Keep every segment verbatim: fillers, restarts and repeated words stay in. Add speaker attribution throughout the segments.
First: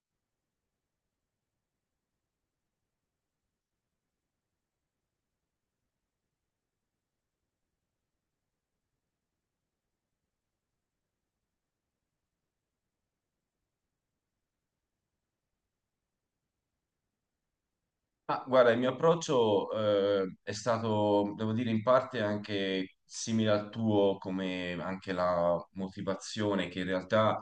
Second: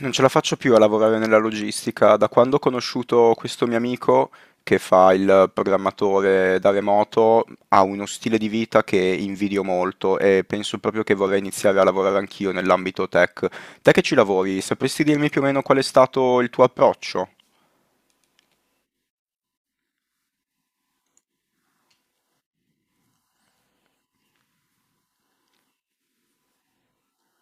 Speaker 1: Non ce la faccio più a lavorare nella logistica. Da quando ho conosciuto questo mio amico che fa il programmatore da remoto, ha uno stile di vita che invidio molto e penso proprio che vorrei iniziare a lavorare anch'io nell'ambito tech. Te che ci lavori, sapresti dirmi più o meno qual è stato il tuo approccio?
Speaker 2: Ma guarda, il mio approccio eh, è stato, devo dire, in parte anche simile al tuo, come anche la motivazione che in realtà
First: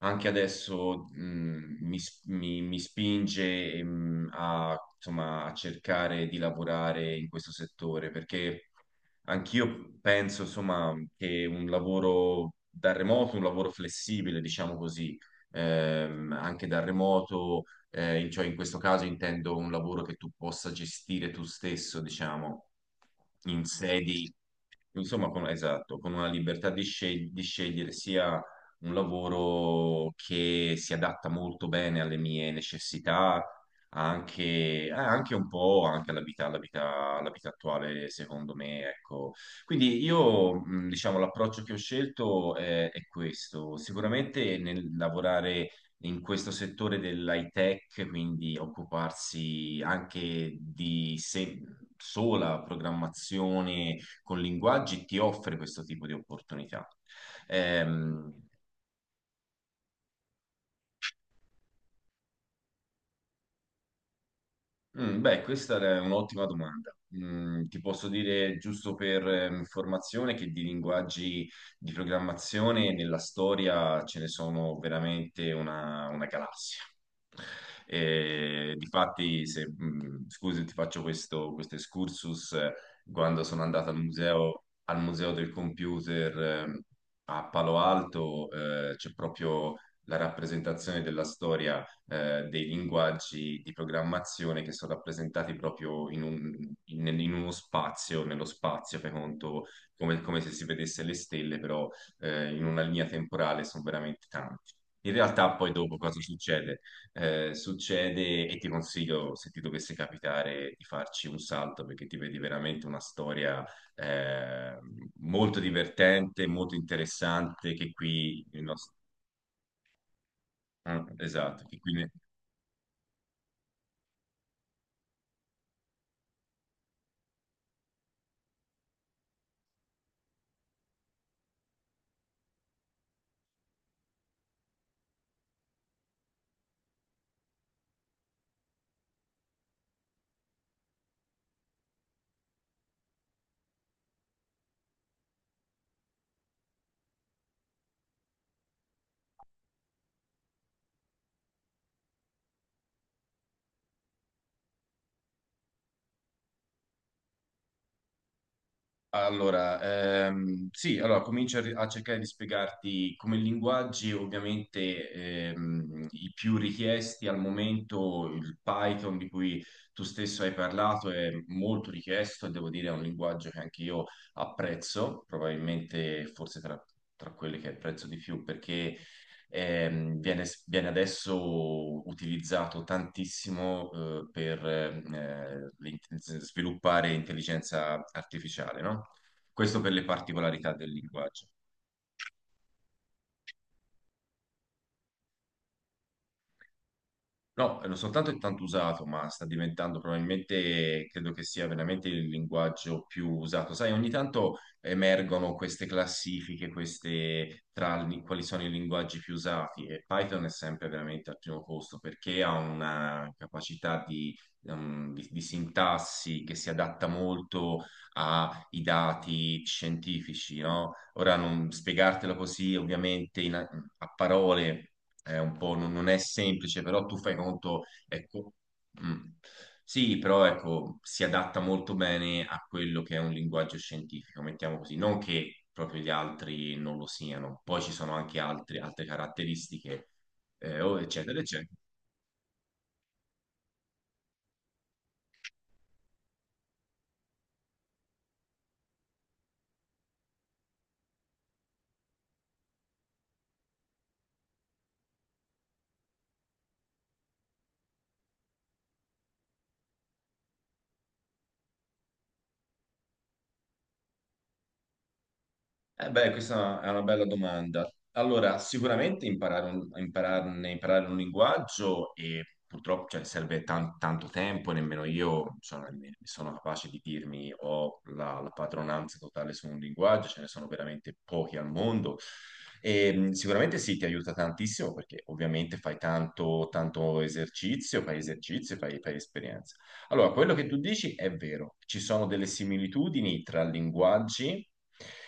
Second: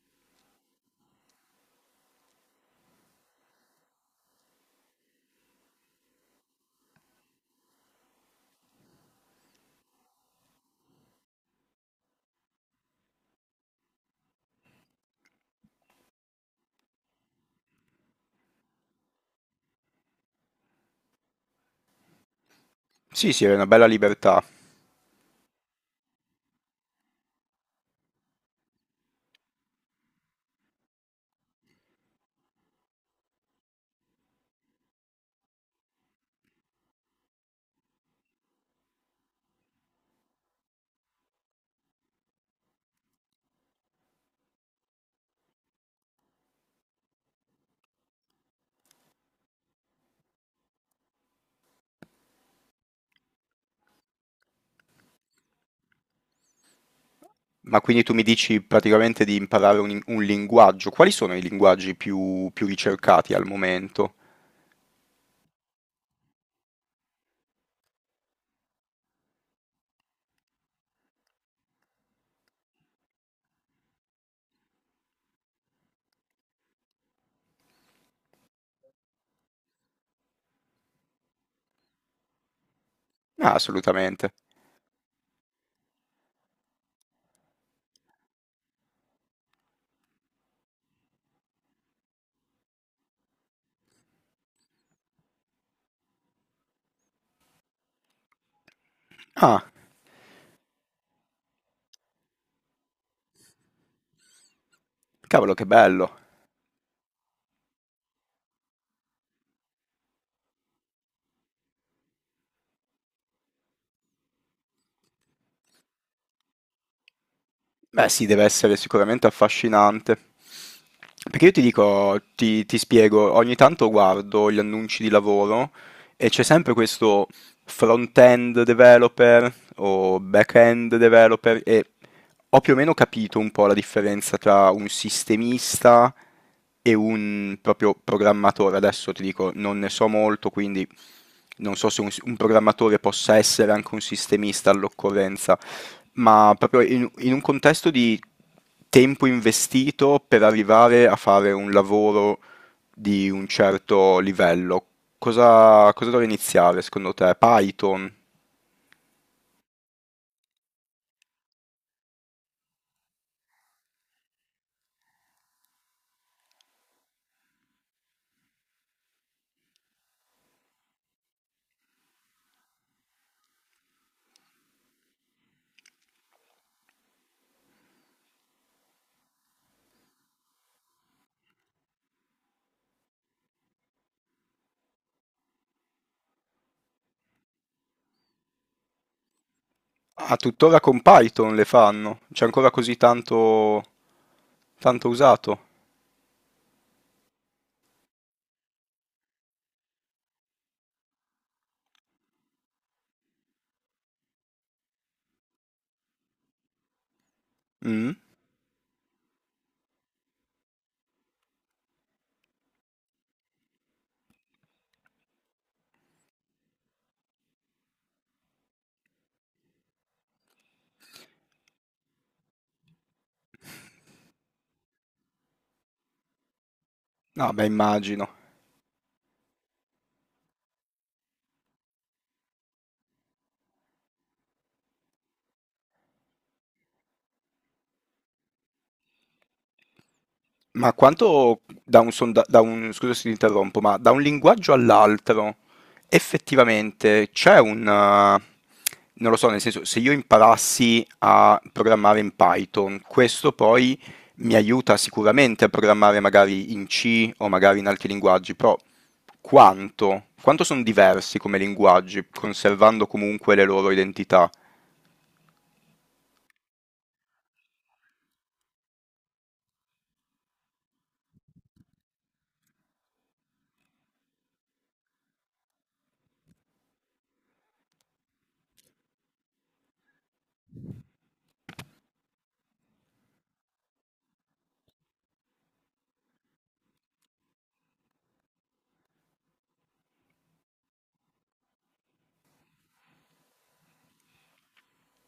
Speaker 2: anche adesso mh, mi, s- mi- mi spinge mh, a, insomma, a cercare di lavorare in questo settore, perché anch'io penso, insomma, che un lavoro da remoto, un lavoro flessibile, diciamo così, ehm, anche da remoto eh, in- cioè in questo caso intendo un lavoro che tu possa gestire tu stesso, diciamo,
Speaker 1: Sì, sì, è
Speaker 2: in
Speaker 1: una bella
Speaker 2: sedi,
Speaker 1: libertà.
Speaker 2: insomma, con, esatto, con una libertà di, sceg- di scegliere sia un lavoro che si adatta molto bene alle mie necessità, anche, eh, anche un po' anche alla vita, alla vita, alla vita attuale, secondo me, ecco. Quindi io, mh, diciamo, l'approccio che ho scelto è, è questo. Sicuramente nel lavorare in questo settore dell'high tech, quindi occuparsi anche di se- sola programmazione con linguaggi, ti offre questo tipo di opportunità.
Speaker 1: Ma quindi tu mi
Speaker 2: Ehm,
Speaker 1: dici praticamente di imparare un, un linguaggio. Quali sono i linguaggi più più ricercati al momento?
Speaker 2: Mm, Beh, questa è un'ottima domanda. Mm, ti posso dire, giusto per eh, informazione, che di linguaggi di programmazione nella storia ce ne sono veramente una, una galassia. E, difatti, se, mm, scusi, ti faccio questo, questo excursus. eh, Quando
Speaker 1: Ah,
Speaker 2: sono andato al
Speaker 1: assolutamente.
Speaker 2: museo, al museo del computer eh, a Palo Alto, eh, c'è proprio la rappresentazione della storia eh, dei linguaggi di programmazione che sono rappresentati proprio in, un- in- in uno spazio, nello spazio, fai conto,
Speaker 1: Ah,
Speaker 2: come, come se si vedesse le stelle, però eh, in una linea temporale sono veramente tanti. In
Speaker 1: cavolo,
Speaker 2: realtà
Speaker 1: che
Speaker 2: poi dopo
Speaker 1: bello.
Speaker 2: cosa succede? Eh, succede, e ti consiglio, se ti dovesse capitare, di farci un salto perché ti vedi veramente una storia eh, molto divertente, molto interessante, che
Speaker 1: Beh sì, deve
Speaker 2: qui... il
Speaker 1: essere
Speaker 2: nostro-
Speaker 1: sicuramente affascinante.
Speaker 2: eh,
Speaker 1: Perché io ti
Speaker 2: esatto, che qui ne-
Speaker 1: dico, ti, ti spiego, ogni tanto guardo gli annunci di lavoro e c'è sempre questo front-end developer o back-end developer e ho più o meno capito un po' la differenza tra un sistemista e un proprio programmatore. Adesso ti dico, non ne so molto, quindi non so se un, un programmatore possa essere anche un sistemista all'occorrenza, ma proprio in, in un contesto di tempo investito per arrivare a fare un lavoro di un certo livello, cosa, cosa dovrei iniziare secondo te? Python?
Speaker 2: Allora, ehm, sì, allora comincio a, ri- a cercare di spiegarti come linguaggi, ovviamente ehm, i più richiesti al momento, il Python di cui tu stesso hai parlato è molto richiesto e devo dire è un linguaggio che anche io apprezzo, probabilmente forse tra, tra quelli che apprezzo di più, perché ehm, viene, viene adesso utilizzato tantissimo eh, per eh, l'int- sviluppare intelligenza artificiale, no? Questo per le
Speaker 1: Ah,
Speaker 2: particolarità
Speaker 1: tuttora
Speaker 2: del
Speaker 1: con
Speaker 2: linguaggio.
Speaker 1: Python le fanno? C'è ancora così tanto, tanto usato?
Speaker 2: No, non soltanto è tanto usato, ma sta diventando probabilmente, credo che sia veramente il linguaggio più usato. Sai, ogni tanto emergono queste classifiche, queste tra
Speaker 1: Mm?
Speaker 2: li- quali sono i linguaggi più usati e Python è sempre veramente al primo posto perché ha una capacità di, um, di- di sintassi che si adatta molto a i dati scientifici, no? Ora non spiegartelo così, ovviamente in- a parole è un po' non, non è semplice, però tu fai
Speaker 1: No, beh,
Speaker 2: conto,
Speaker 1: immagino.
Speaker 2: ecco, mm, sì, però ecco, si adatta molto bene a quello che è un linguaggio scientifico, mettiamo così, non che proprio gli altri non lo siano, poi ci sono anche altri- altre caratteristiche, eh,
Speaker 1: Ma
Speaker 2: o eccetera,
Speaker 1: quanto
Speaker 2: eccetera.
Speaker 1: da un, sonda- da un- Scusa se ti interrompo, ma da un linguaggio all'altro effettivamente c'è un... eh, non lo so, nel senso, se io imparassi a programmare in Python, questo poi mi aiuta sicuramente a programmare magari in C o magari in altri linguaggi, però quanto? Quanto sono diversi come linguaggi, conservando comunque le loro identità?
Speaker 2: Eh beh, questa è una è una bella domanda. Allora, sicuramente imparare un, impararne- imparare un linguaggio e purtroppo cioè, serve tan- tanto tempo, e nemmeno io insomma, ne- sono capace di dirmi ho la, la padronanza totale su un linguaggio, ce ne sono veramente pochi al mondo. E, mh, sicuramente sì, ti aiuta tantissimo perché ovviamente fai tanto, tanto esercizio, fai esercizio, fai, fai esperienza. Allora, quello che tu dici è vero, ci sono delle similitudini tra linguaggi,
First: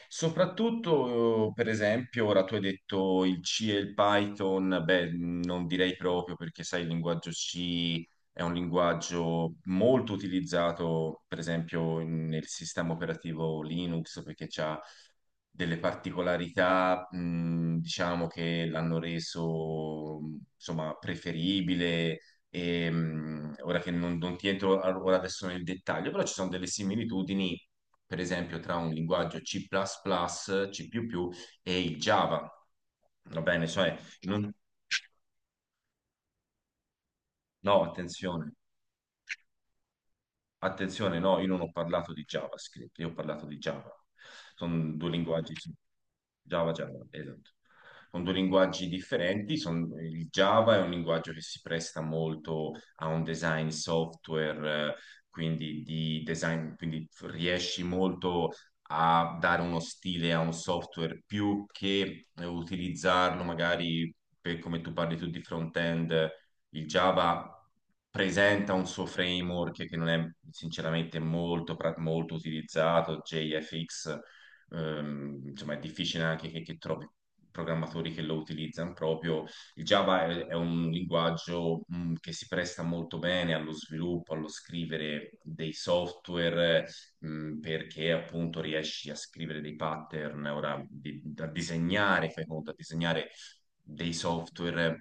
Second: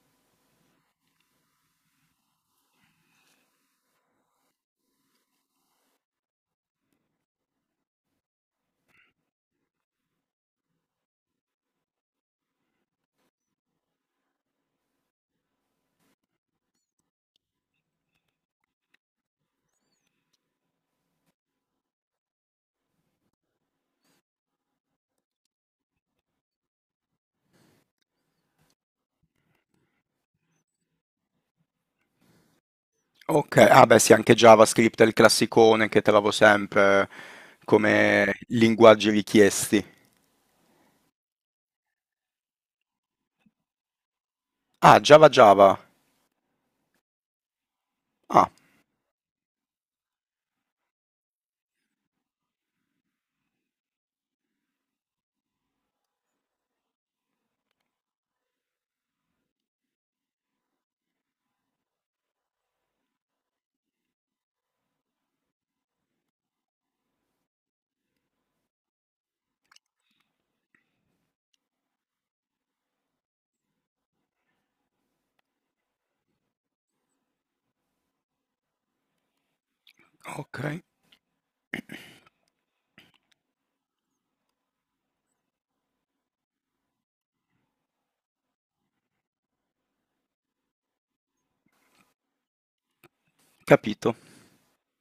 Speaker 2: soprattutto eh, per esempio, ora tu hai detto il C e il Python, beh, non direi proprio perché sai, il linguaggio C è un linguaggio molto utilizzato, per esempio, in- nel sistema operativo Linux perché c'ha delle particolarità, mh, diciamo, che l'hanno reso, mh, insomma, preferibile e, mh, ora che non, non ti entro a- ora adesso nel dettaglio, però ci sono delle similitudini, per esempio, tra un linguaggio C++, C++ e il Java. Va
Speaker 1: Ok,
Speaker 2: bene,
Speaker 1: ah
Speaker 2: cioè,
Speaker 1: beh sì, anche
Speaker 2: non-
Speaker 1: JavaScript è il classicone che trovo sempre
Speaker 2: No,
Speaker 1: come
Speaker 2: attenzione,
Speaker 1: linguaggi richiesti.
Speaker 2: attenzione, no, io non ho parlato di JavaScript, io ho parlato di Java. Sono
Speaker 1: Ah,
Speaker 2: due
Speaker 1: Java
Speaker 2: linguaggi,
Speaker 1: Java.
Speaker 2: Java, Java, esatto. Con due
Speaker 1: Ah,
Speaker 2: linguaggi differenti. Son- il Java è un linguaggio che si presta molto a un design software, eh, quindi di design, quindi riesci molto a dare uno stile a un software più che eh, utilizzarlo magari per come tu parli tu di front-end. Il Java presenta un suo framework che non è sinceramente molto, pra- molto utilizzato, J F X, ehm, insomma è difficile anche che, che trovi programmatori che lo utilizzano proprio. Il Java è, è
Speaker 1: ok,
Speaker 2: un linguaggio mh, che si presta molto bene allo sviluppo, allo scrivere dei software, mh, perché appunto riesci a scrivere dei pattern, ora di- a disegnare, fai conto, a disegnare dei
Speaker 1: capito.
Speaker 2: software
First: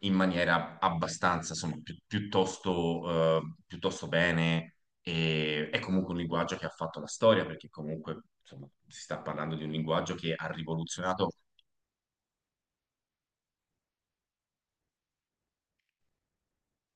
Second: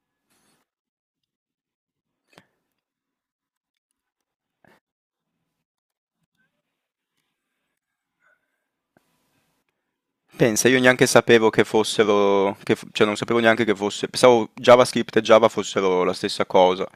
Speaker 2: in maniera abbastanza, insomma, pi- piuttosto, eh, piuttosto bene e è comunque un linguaggio che ha fatto la storia, perché comunque insomma, si sta parlando di un linguaggio che ha
Speaker 1: Pensa, io neanche
Speaker 2: rivoluzionato.
Speaker 1: sapevo che fossero, che f- cioè non sapevo neanche che fosse, pensavo JavaScript e Java fossero la stessa cosa.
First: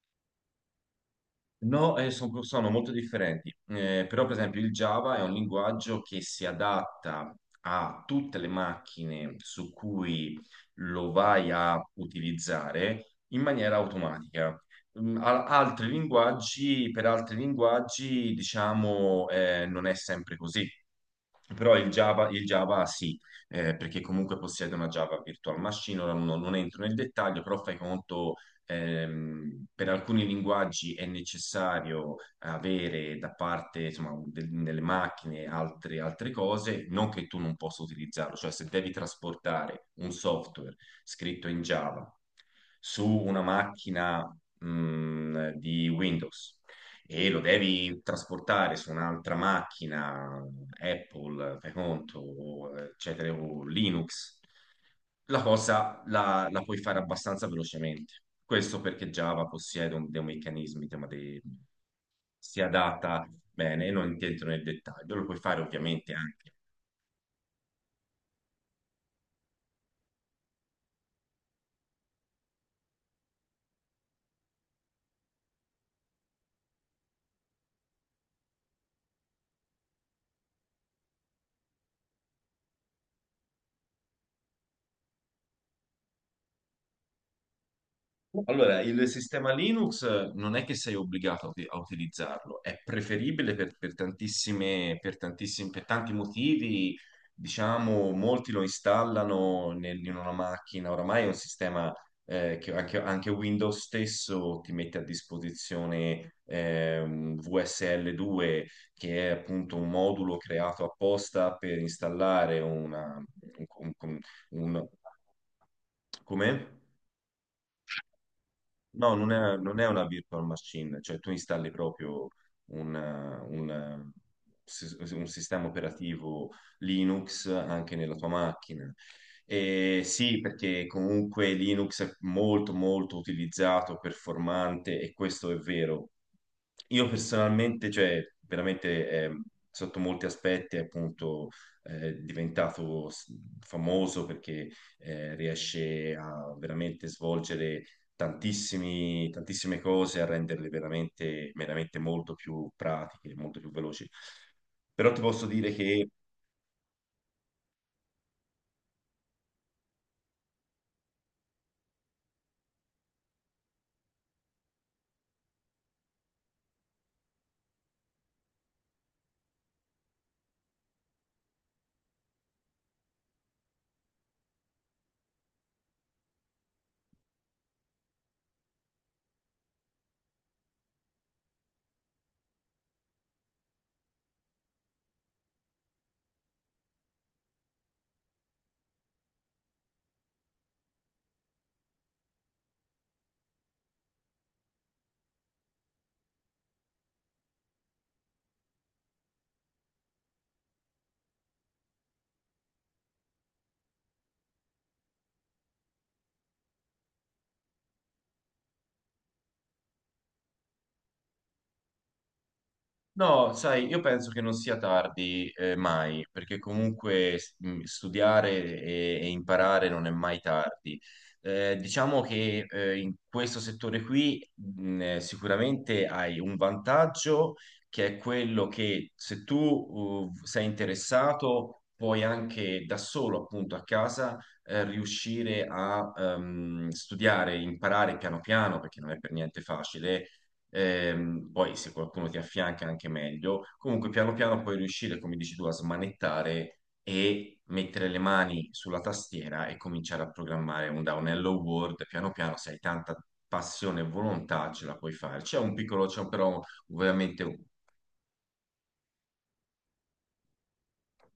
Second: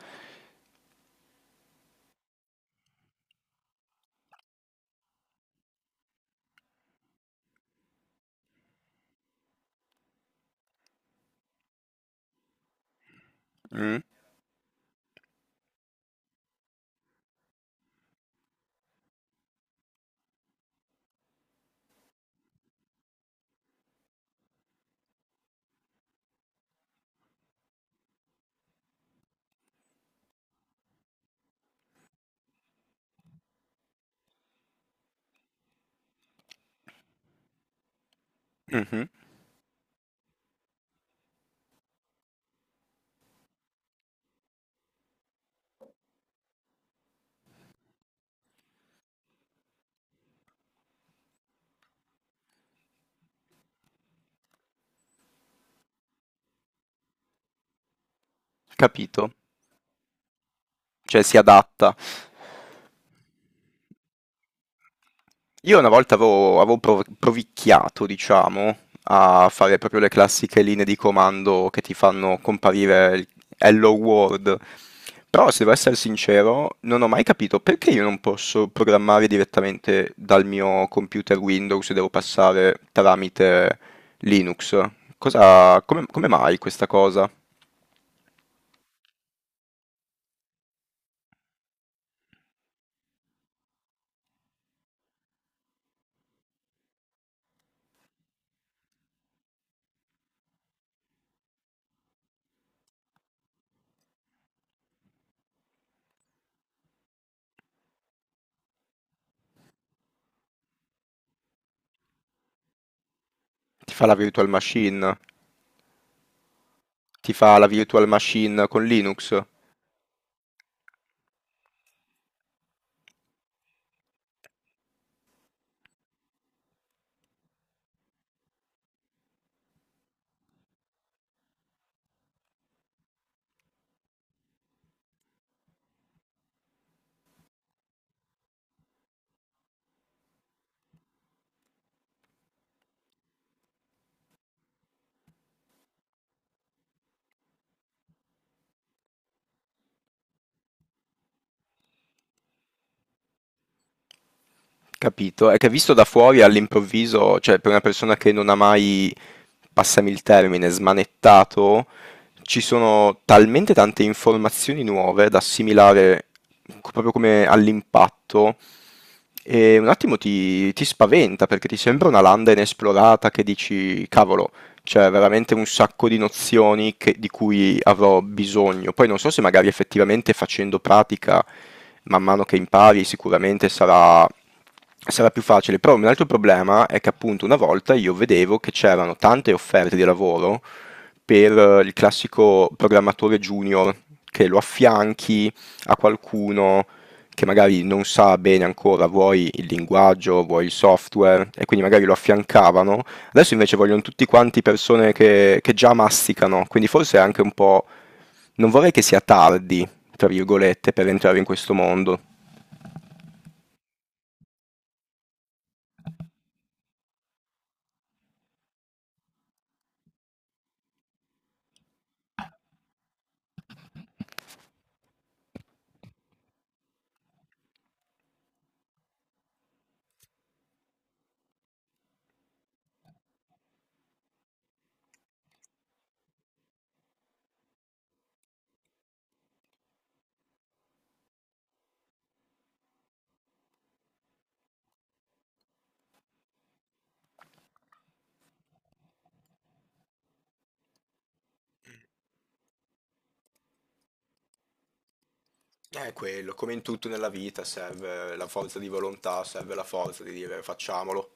Speaker 2: No, eh, son- sono molto differenti. Eh, però per esempio il Java è un linguaggio che si adatta a tutte le macchine su cui lo vai a utilizzare in maniera
Speaker 1: Mm,
Speaker 2: automatica. Mm, a- Altri linguaggi, per altri linguaggi, diciamo, eh, non è sempre così. Però il Java, il Java sì, eh, perché comunque possiede una Java Virtual Machine, ora non, non entro nel dettaglio, però fai conto. Ehm, per alcuni linguaggi è necessario avere da parte, insomma, de- delle macchine altre, altre cose, non che tu non possa utilizzarlo, cioè se devi
Speaker 1: mhm,
Speaker 2: trasportare un software scritto in Java su una macchina, mh, di Windows e lo devi trasportare su un'altra macchina, Apple, fai conto, o, eccetera, o Linux la cosa la, la puoi fare abbastanza velocemente. Questo perché
Speaker 1: capito,
Speaker 2: Java possiede un- dei meccanismi, tema
Speaker 1: cioè si
Speaker 2: dei-
Speaker 1: adatta.
Speaker 2: si adatta bene, e non entro nel dettaglio, lo puoi fare
Speaker 1: Io una
Speaker 2: ovviamente
Speaker 1: volta
Speaker 2: anche.
Speaker 1: avevo, avevo prov- provicchiato, diciamo, a fare proprio le classiche linee di comando che ti fanno comparire il Hello World. Però, se devo essere sincero, non ho mai capito perché io non posso programmare direttamente dal mio computer Windows e devo passare tramite Linux. Cosa, come, come mai questa cosa?
Speaker 2: Allora, il sistema Linux non è che sei obbligato a uti- a utilizzarlo, è preferibile per, per tantissime, per tantissimi, per tanti motivi. Diciamo, molti lo installano nel- in una macchina. Oramai è un sistema eh, che anche, anche Windows stesso ti mette a disposizione ehm, V S L due, che è appunto un modulo creato apposta per installare una, un,
Speaker 1: Ti fa la
Speaker 2: un,
Speaker 1: virtual
Speaker 2: un,
Speaker 1: machine?
Speaker 2: come?
Speaker 1: Ti fa la virtual machine con
Speaker 2: No, non
Speaker 1: Linux?
Speaker 2: è, non è una virtual machine, cioè tu installi proprio un, un- un sistema operativo Linux anche nella tua macchina. E sì, perché comunque Linux è molto molto utilizzato, performante e questo è vero. Io personalmente, cioè veramente eh, sotto molti aspetti è appunto eh, diventato s- famoso perché eh, riesce a veramente svolgere tantissimi- tantissime cose a renderle veramente, veramente molto più pratiche, molto più veloci. Però ti posso
Speaker 1: Capito, è che
Speaker 2: dire
Speaker 1: visto da
Speaker 2: che
Speaker 1: fuori all'improvviso, cioè per una persona che non ha mai, passami il termine, smanettato, ci sono talmente tante informazioni nuove da assimilare co- proprio come all'impatto e un attimo ti, ti spaventa perché ti sembra una landa inesplorata che dici, cavolo, c'è veramente un sacco di nozioni che- di cui avrò bisogno. Poi non so se magari effettivamente facendo pratica, man mano che impari, sicuramente sarà, sarà più facile. Però un altro problema è che appunto una volta io vedevo che c'erano tante offerte di lavoro per eh, il classico programmatore junior, che lo affianchi a qualcuno che magari non sa bene ancora, vuoi il linguaggio, vuoi il software, e quindi magari lo affiancavano. Adesso invece vogliono tutti quanti persone che, che già masticano, quindi forse è anche un po'... Non vorrei che sia tardi, tra virgolette, per entrare in questo mondo.
Speaker 2: no, sai, io penso che non sia tardi eh, mai, perché comunque s- mh, studiare e, e imparare non è mai tardi. Eh, diciamo che eh, in questo settore qui mh, eh, sicuramente hai un vantaggio che è quello che se tu uh, sei interessato puoi anche da solo, appunto, a casa eh, riuscire a ehm, studiare, imparare piano piano, perché non è per niente facile. Ehm, poi se qualcuno ti affianca anche meglio. Comunque piano piano puoi riuscire, come dici tu, a smanettare e mettere le mani sulla tastiera e cominciare a programmare un downello Word. Piano piano, se hai tanta passione e volontà, ce la puoi fare. C'è un piccolo,
Speaker 1: È
Speaker 2: c'è
Speaker 1: quello,
Speaker 2: però
Speaker 1: come in tutto nella
Speaker 2: veramente
Speaker 1: vita serve la forza di volontà, serve la forza di dire facciamolo.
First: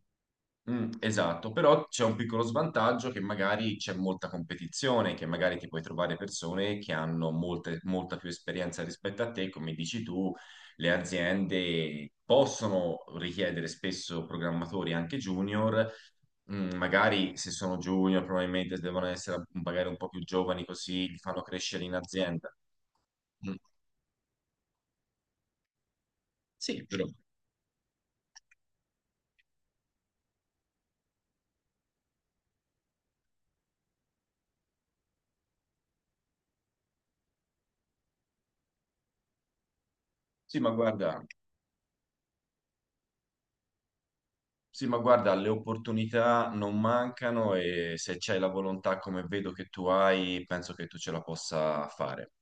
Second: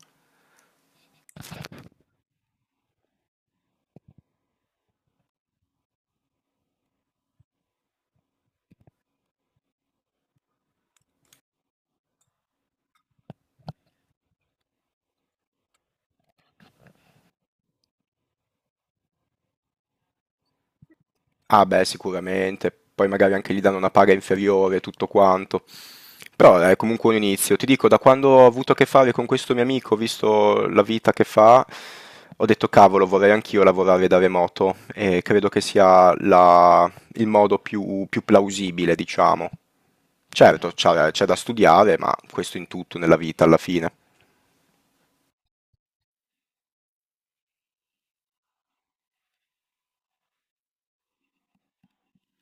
Speaker 2: Mm, esatto, però c'è un piccolo svantaggio che magari c'è molta competizione, che magari ti puoi trovare persone che hanno molte- molta più esperienza rispetto a te, come dici tu, le aziende possono richiedere spesso programmatori anche junior, mm, magari se sono junior probabilmente devono essere magari un po' più giovani così li fanno
Speaker 1: Ah
Speaker 2: crescere
Speaker 1: beh,
Speaker 2: in azienda.
Speaker 1: sicuramente, poi magari anche
Speaker 2: Mm,
Speaker 1: gli danno una paga inferiore, tutto quanto. Però eh, è
Speaker 2: sì, però.
Speaker 1: comunque un inizio. Ti dico, da quando ho avuto a che fare con questo mio amico, ho visto la vita che fa, ho detto cavolo, vorrei anch'io lavorare da remoto e credo che sia la- il modo più, più plausibile, diciamo.
Speaker 2: Sì, ma
Speaker 1: Certo, c'è
Speaker 2: guarda.
Speaker 1: c'è da studiare, ma questo in tutto nella vita alla fine.
Speaker 2: Sì, ma guarda, le opportunità non mancano e se c'hai la volontà come vedo che tu hai, penso che tu ce la possa fare.